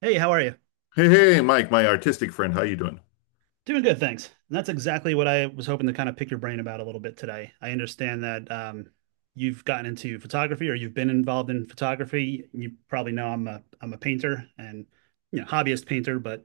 Hey, how are you? Hey, hey, Mike, my artistic friend, how you doing? Doing good, thanks. And that's exactly what I was hoping to kind of pick your brain about a little bit today. I understand that you've gotten into photography or you've been involved in photography. You probably know I'm a painter and hobbyist painter, but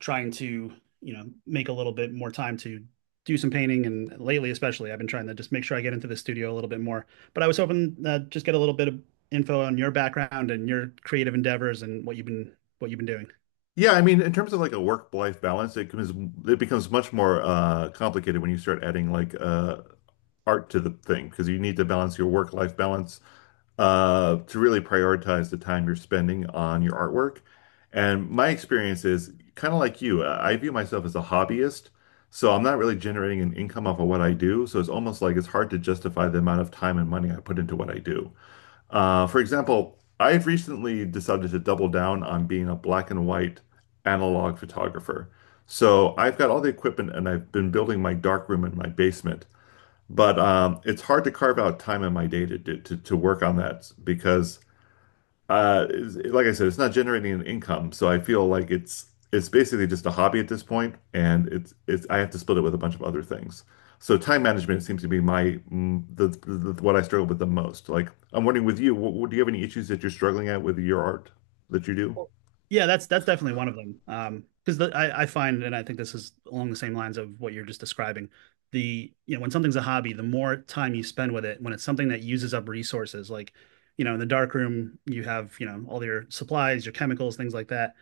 trying to make a little bit more time to do some painting. And lately, especially, I've been trying to just make sure I get into the studio a little bit more. But I was hoping just get a little bit of info on your background and your creative endeavors and what you've been doing. Yeah, I mean, in terms of like a work-life balance, it becomes much more complicated when you start adding like art to the thing because you need to balance your work-life balance to really prioritize the time you're spending on your artwork. And my experience is kind of like you. I view myself as a hobbyist, so I'm not really generating an income off of what I do. So it's almost like it's hard to justify the amount of time and money I put into what I do. For example, I've recently decided to double down on being a black and white analog photographer. So I've got all the equipment and I've been building my darkroom in my basement. But it's hard to carve out time in my day to, to work on that because like I said, it's not generating an income, so I feel like it's basically just a hobby at this point, and it's I have to split it with a bunch of other things. So time management seems to be my what I struggle with the most. Like I'm wondering with you, do you have any issues that you're struggling at with your art that you do? Yeah, that's definitely one of them. Because I find, and I think this is along the same lines of what you're just describing. The, when something's a hobby, the more time you spend with it, when it's something that uses up resources, like, in the dark room you have, all your supplies, your chemicals, things like that,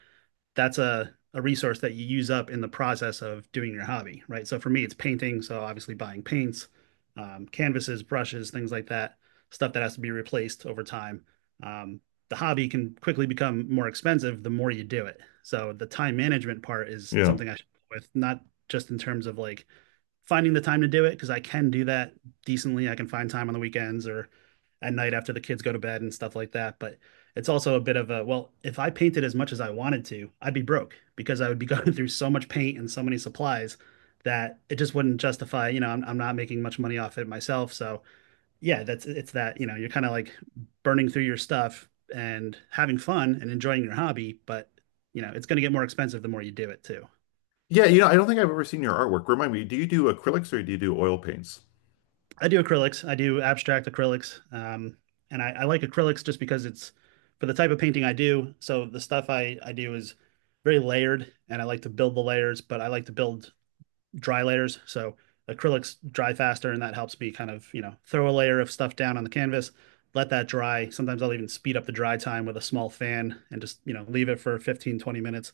that's a resource that you use up in the process of doing your hobby, right? So for me, it's painting. So obviously buying paints, canvases, brushes, things like that, stuff that has to be replaced over time. Um, the hobby can quickly become more expensive the more you do it. So the time management part is Yeah. something I should deal with, not just in terms of like finding the time to do it because I can do that decently. I can find time on the weekends or at night after the kids go to bed and stuff like that. But it's also a bit of a, well, if I painted as much as I wanted to, I'd be broke because I would be going through so much paint and so many supplies that it just wouldn't justify, I'm not making much money off it myself. So yeah, it's that, you're kind of like burning through your stuff and having fun and enjoying your hobby, but, it's going to get more expensive the more you do it too. Yeah, you know, I don't think I've ever seen your artwork. Remind me, do you do acrylics or do you do oil paints? I do acrylics. I do abstract acrylics. And I like acrylics just because it's for the type of painting I do. So the stuff I do is very layered and I like to build the layers, but I like to build dry layers. So acrylics dry faster and that helps me kind of, throw a layer of stuff down on the canvas, let that dry. Sometimes I'll even speed up the dry time with a small fan and just, leave it for 15 to 20 minutes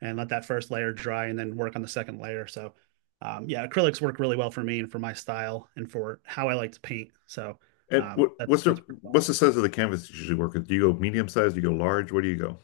and let that first layer dry and then work on the second layer. So yeah, acrylics work really well for me and for my style and for how I like to paint. So And um, what, that's what's the that's pretty well. what's the size of the canvas you usually work with? Do you go medium size? Do you go large? Where do you go?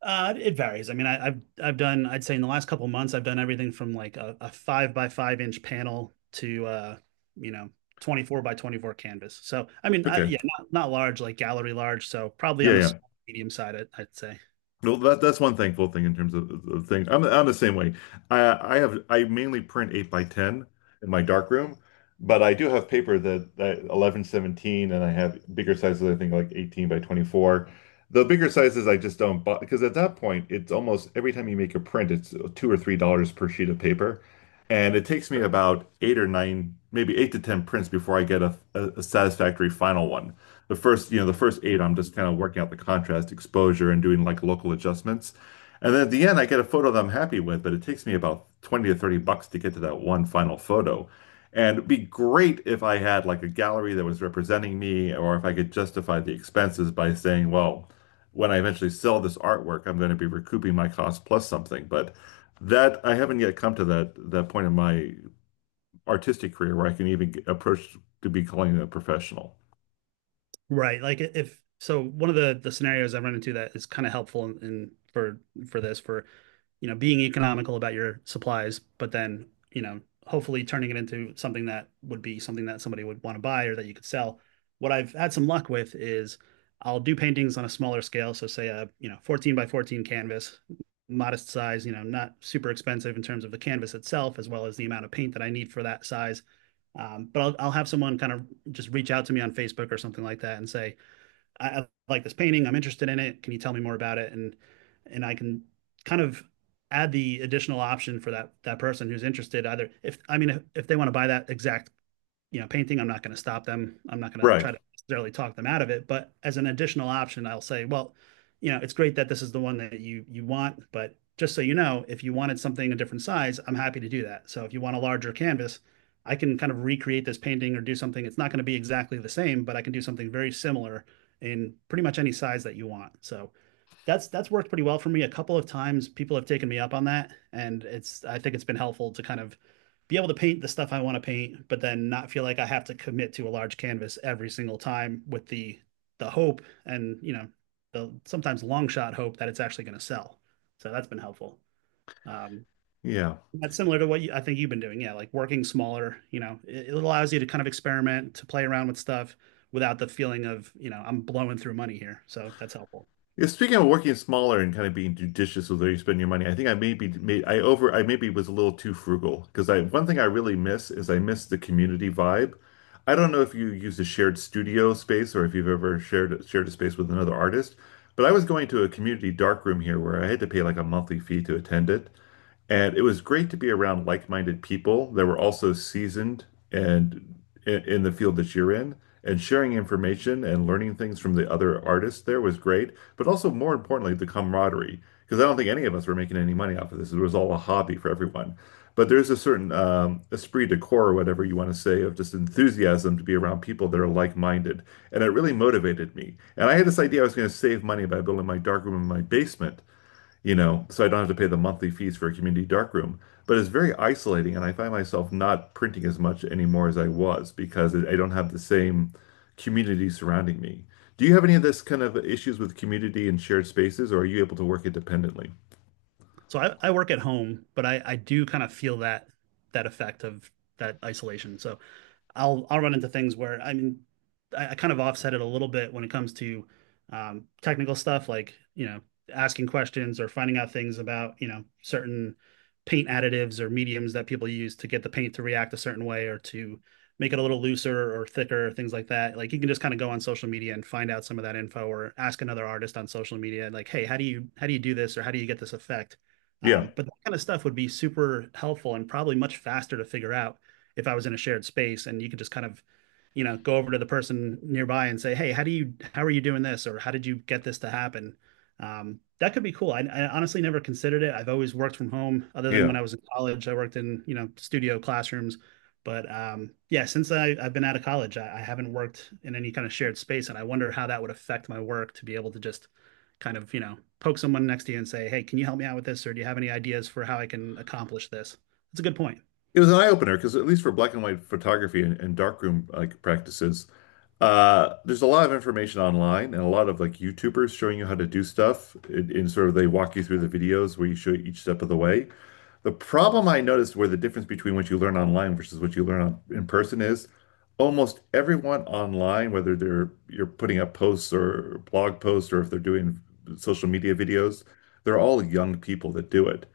It varies. I mean, I've done, I'd say, in the last couple of months I've done everything from like a 5 by 5 inch panel to you know 24 by 24 canvas. So I mean, Okay. yeah, not large like gallery large. So probably Yeah, on the yeah. small, medium side, I'd say. Well, that that's one thankful thing in terms of things. I'm the same way. I have I mainly print 8x10 in my darkroom, but I do have paper that, that 11x17, and I have bigger sizes. I think like 18 by 24. The bigger sizes I just don't buy because at that point it's almost every time you make a print it's $2 or $3 per sheet of paper, and it takes me For about eight or nine, maybe eight to ten prints before I get a, satisfactory final one the first, you know, the first eight, I'm just kind of working out the contrast, exposure, and doing like local adjustments. And then at the end, I get a photo that I'm happy with, but it takes me about 20 to 30 bucks to get to that one final photo. And it'd be great if I had like a gallery that was representing me, or if I could justify the expenses by saying, well, when I eventually sell this artwork, I'm going to be recouping my cost plus something. But that I haven't yet come to that point in my artistic career where I can even approach to be calling it a professional. Right. Like, if, so, one of the scenarios I run into that is kind of helpful in, in for for this for, being economical about your supplies, but then, hopefully turning it into something that would be something that somebody would want to buy or that you could sell. What I've had some luck with is I'll do paintings on a smaller scale. So say a, 14 by 14 canvas, modest size, not super expensive in terms of the canvas itself, as well as the amount of paint that I need for that size. But I'll have someone kind of just reach out to me on Facebook or something like that and say, I like this painting. I'm interested in it. Can you tell me more about it? And I can kind of add the additional option for that person who's interested. Either if, I mean, if they want to buy that exact, painting, I'm not going to stop them. I'm not going to Right. try to necessarily talk them out of it. But as an additional option, I'll say, well, it's great that this is the one that you want, but just so you know, if you wanted something a different size, I'm happy to do that. So if you want a larger canvas, I can kind of recreate this painting or do something. It's not going to be exactly the same, but I can do something very similar in pretty much any size that you want. So that's worked pretty well for me. A couple of times people have taken me up on that, and it's I think it's been helpful to kind of be able to paint the stuff I want to paint, but then not feel like I have to commit to a large canvas every single time with the hope and the sometimes long shot hope that it's actually going to sell. So that's been helpful. Um, Yeah. that's similar to what you, I think you've been doing. Yeah, like working smaller. You know, it allows you to kind of experiment, to play around with stuff without the feeling of, I'm blowing through money here. So that's helpful. Yeah, speaking of working smaller and kind of being judicious with where you spend your money, I think I maybe was a little too frugal because I one thing I really miss is I miss the community vibe. I don't know if you use a shared studio space or if you've ever shared a space with another artist, but I was going to a community dark room here where I had to pay like a monthly fee to attend it. And it was great to be around like-minded people that were also seasoned and in the field that you're in. And sharing information and learning things from the other artists there was great, but also more importantly, the camaraderie. Because I don't think any of us were making any money off of this. It was all a hobby for everyone. But there's a certain esprit de corps, or whatever you want to say, of just enthusiasm to be around people that are like-minded. And it really motivated me. And I had this idea I was going to save money by building my darkroom in my basement, you know, so I don't have to pay the monthly fees for a community darkroom. But it's very isolating, and I find myself not printing as much anymore as I was because I don't have the same community surrounding me. Do you have any of this kind of issues with community and shared spaces, or are you able to work independently? So I work at home, but I do kind of feel that that effect of that isolation. So I'll run into things where I mean I kind of offset it a little bit when it comes to technical stuff like, asking questions or finding out things about, certain paint additives or mediums that people use to get the paint to react a certain way or to make it a little looser or thicker, things like that. Like, you can just kind of go on social media and find out some of that info or ask another artist on social media like, hey, how do you, do this, or how do you get this effect? um, Yeah, but that kind of stuff would be super helpful and probably much faster to figure out if I was in a shared space and you could just kind of, go over to the person nearby and say, "Hey, how do you, how are you doing this?" or "How did you get this to happen?" That could be cool. I honestly never considered it. I've always worked from home, other than when yeah. I was in college. I worked in, studio classrooms, but yeah, since I've been out of college, I haven't worked in any kind of shared space, and I wonder how that would affect my work to be able to just kind of, poke someone next to you and say, "Hey, can you help me out with this?" or "Do you have any ideas for how I can accomplish this?" That's a good point. It was an eye opener because at least for black and white photography and darkroom like practices, there's a lot of information online and a lot of like YouTubers showing you how to do stuff. In and sort of they walk you through the videos where you show each step of the way. The problem I noticed where the difference between what you learn online versus what you learn in person is almost everyone online, whether they're you're putting up posts or blog posts or if they're doing social media videos, they're all young people that do it.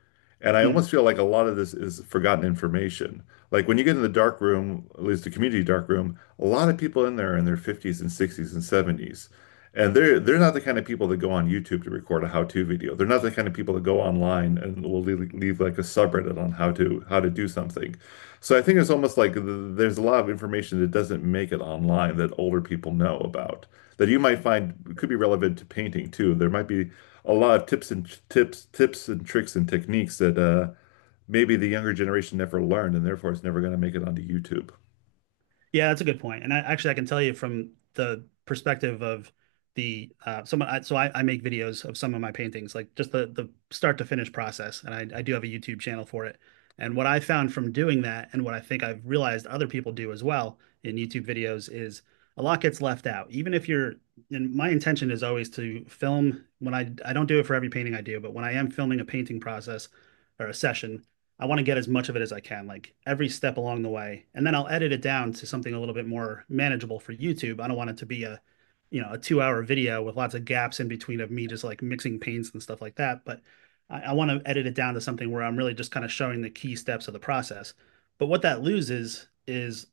And I Mm. almost feel like a lot of this is forgotten information. Like when you get in the dark room, at least the community dark room, a lot of people in there are in their 50s and 60s and 70s. And they're not the kind of people that go on YouTube to record a how-to video. They're not the kind of people that go online and will leave like a subreddit on how to do something. So I think it's almost like th there's a lot of information that doesn't make it online that older people know about that you might find could be relevant to painting too. There might be a lot of tips and tips and tricks and techniques that maybe the younger generation never learned, and therefore it's never going to make it onto YouTube. Yeah, that's a good point. And I actually I can tell you from the perspective of so I make videos of some of my paintings, like just the start to finish process. And I do have a YouTube channel for it. And what I found from doing that and what I think I've realized other people do as well in YouTube videos is a lot gets left out. Even if you're and my intention is always to film when, I don't do it for every painting I do, but when I am filming a painting process or a session, I want to get as much of it as I can, like every step along the way. And then I'll edit it down to something a little bit more manageable for YouTube. I don't want it to be a 2-hour video with lots of gaps in between of me just like mixing paints and stuff like that. But I want to edit it down to something where I'm really just kind of showing the key steps of the process. But what that loses is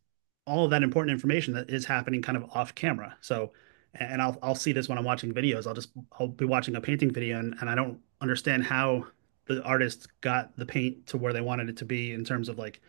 all of that important information that is happening kind of off camera. So, and I'll see this when I'm watching videos. I'll be watching a painting video and, I don't understand how the artist got the paint to where they wanted it to be in terms of like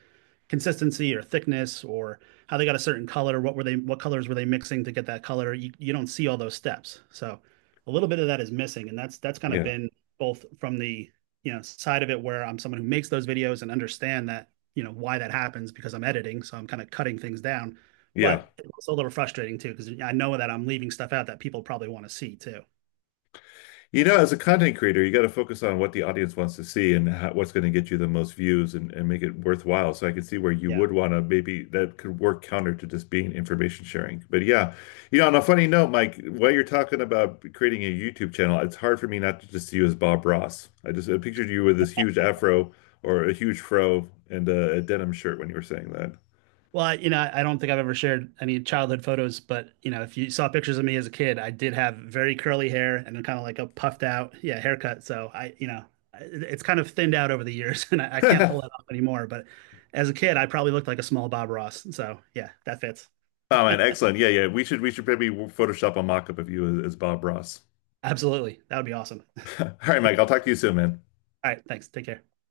consistency or thickness, or how they got a certain color. What colors were they mixing to get that color? You don't see all those steps. So a little bit of that is missing, and that's kind of Yeah, been both from the, side of it where I'm someone who makes those videos and understand that, why that happens because I'm editing, so I'm kind of cutting things down. yeah. But it's a little frustrating too because I know that I'm leaving stuff out that people probably want to see too. You know, as a content creator, you got to focus on what the audience wants to see and how, what's going to get you the most views and make it worthwhile. So I can see where you Yeah. would want to maybe that could work counter to just being information sharing. But yeah, you know, on a funny note, Mike, while you're talking about creating a YouTube channel, it's hard for me not to just see you as Bob Ross. I just I pictured you with this huge afro or a huge fro and a denim shirt when you were saying Well, I don't think I've ever shared any childhood photos, but, if you saw pictures of me as a kid, I did have very curly hair and kind of like a puffed out, yeah, haircut. So I, you know, it- it's kind of thinned out over the years, and I can't pull that. that off anymore. But as a kid, I probably looked like a small Bob Ross. So yeah, that fits. Oh man, excellent. Yeah, yeah. We should maybe Photoshop a mock-up of you as Bob Ross. Absolutely. That would be awesome. All right, Mike, I'll talk to you soon, man. All right, thanks. Take care.